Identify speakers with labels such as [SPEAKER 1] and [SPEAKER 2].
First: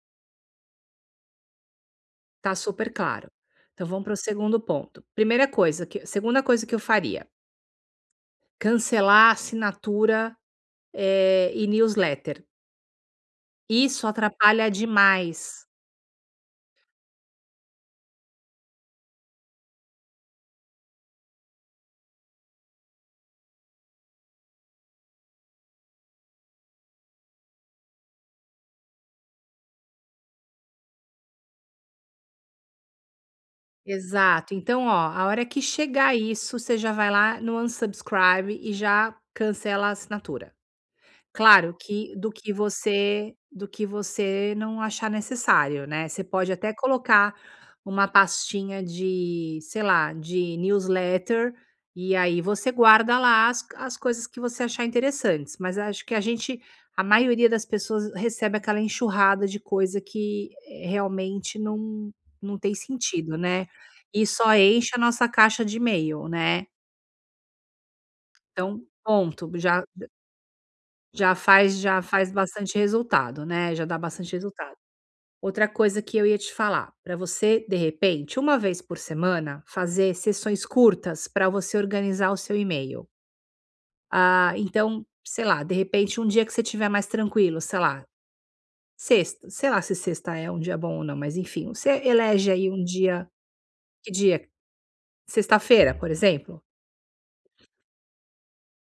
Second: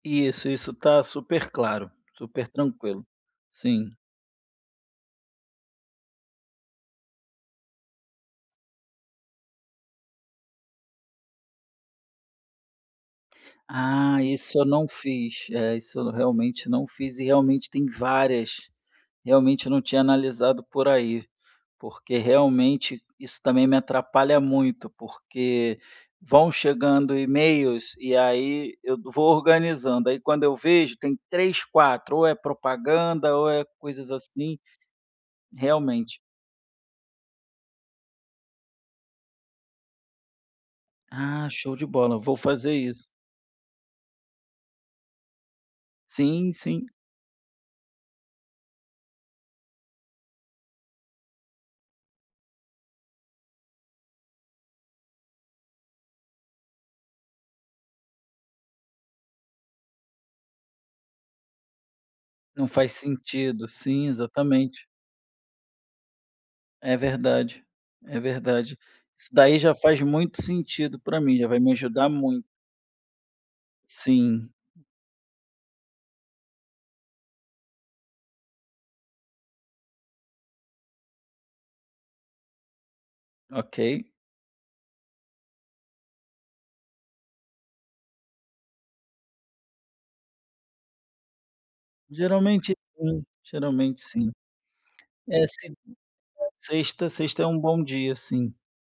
[SPEAKER 1] Isso, isso está super claro, super
[SPEAKER 2] Está super
[SPEAKER 1] tranquilo.
[SPEAKER 2] claro. Então
[SPEAKER 1] Sim.
[SPEAKER 2] vamos pro segundo ponto. Primeira coisa que, segunda coisa que eu faria. Cancelar a assinatura, eh, e newsletter. Isso
[SPEAKER 1] Ah, esse eu
[SPEAKER 2] atrapalha
[SPEAKER 1] não fiz,
[SPEAKER 2] demais.
[SPEAKER 1] é, isso eu realmente não fiz, e realmente tem várias, realmente não tinha analisado por aí, porque realmente isso também me atrapalha muito, porque vão chegando emails e aí eu vou organizando. Aí quando eu vejo tem 3, 4. Ou é propaganda, ou é coisas
[SPEAKER 2] Exato,
[SPEAKER 1] assim.
[SPEAKER 2] então olha, a hora que chegar
[SPEAKER 1] Realmente.
[SPEAKER 2] isso você já vai lá no unsubscribe e já cancela a assinatura.
[SPEAKER 1] Ah,
[SPEAKER 2] Claro
[SPEAKER 1] show de
[SPEAKER 2] que
[SPEAKER 1] bola.
[SPEAKER 2] do
[SPEAKER 1] Vou
[SPEAKER 2] que
[SPEAKER 1] fazer isso.
[SPEAKER 2] você do que você não achar necessário, né, você
[SPEAKER 1] Sim,
[SPEAKER 2] pode até
[SPEAKER 1] sim.
[SPEAKER 2] colocar uma pastinha de, sei lá, de newsletter e aí você guarda lá as co as coisas que você achar interessantes, mas acho que a gente, a maioria das pessoas recebe aquela enxurrada de coisa que, eh, realmente não não
[SPEAKER 1] Não,
[SPEAKER 2] tem
[SPEAKER 1] faz
[SPEAKER 2] sentido, né.
[SPEAKER 1] sentido, sim,
[SPEAKER 2] E só
[SPEAKER 1] exatamente.
[SPEAKER 2] enche a nossa caixa de email né.
[SPEAKER 1] É verdade, é verdade.
[SPEAKER 2] Então,
[SPEAKER 1] Isso
[SPEAKER 2] ponto,
[SPEAKER 1] daí já
[SPEAKER 2] já
[SPEAKER 1] faz
[SPEAKER 2] d
[SPEAKER 1] muito sentido para
[SPEAKER 2] já
[SPEAKER 1] mim, já vai me
[SPEAKER 2] faz já
[SPEAKER 1] ajudar
[SPEAKER 2] faz
[SPEAKER 1] muito.
[SPEAKER 2] bastante resultado, né. Já dá bastante
[SPEAKER 1] Sim.
[SPEAKER 2] resultado. Outra coisa que eu ia te falar, pra você de repente, uma vez por semana, fazer sessões curtas pra você organizar o seu email.
[SPEAKER 1] Ok.
[SPEAKER 2] Ah, então, sei lá, de repente um dia que você estiver mais tranquilo, sei lá, sexta, sei lá se sexta é um dia bom ou não, mas enfim, você elege aí
[SPEAKER 1] Geralmente,
[SPEAKER 2] um
[SPEAKER 1] sim,
[SPEAKER 2] dia,
[SPEAKER 1] geralmente
[SPEAKER 2] que
[SPEAKER 1] sim.
[SPEAKER 2] dia?
[SPEAKER 1] É sim.
[SPEAKER 2] Sexta-feira, por exemplo?
[SPEAKER 1] Sexta sexta é um bom dia sim.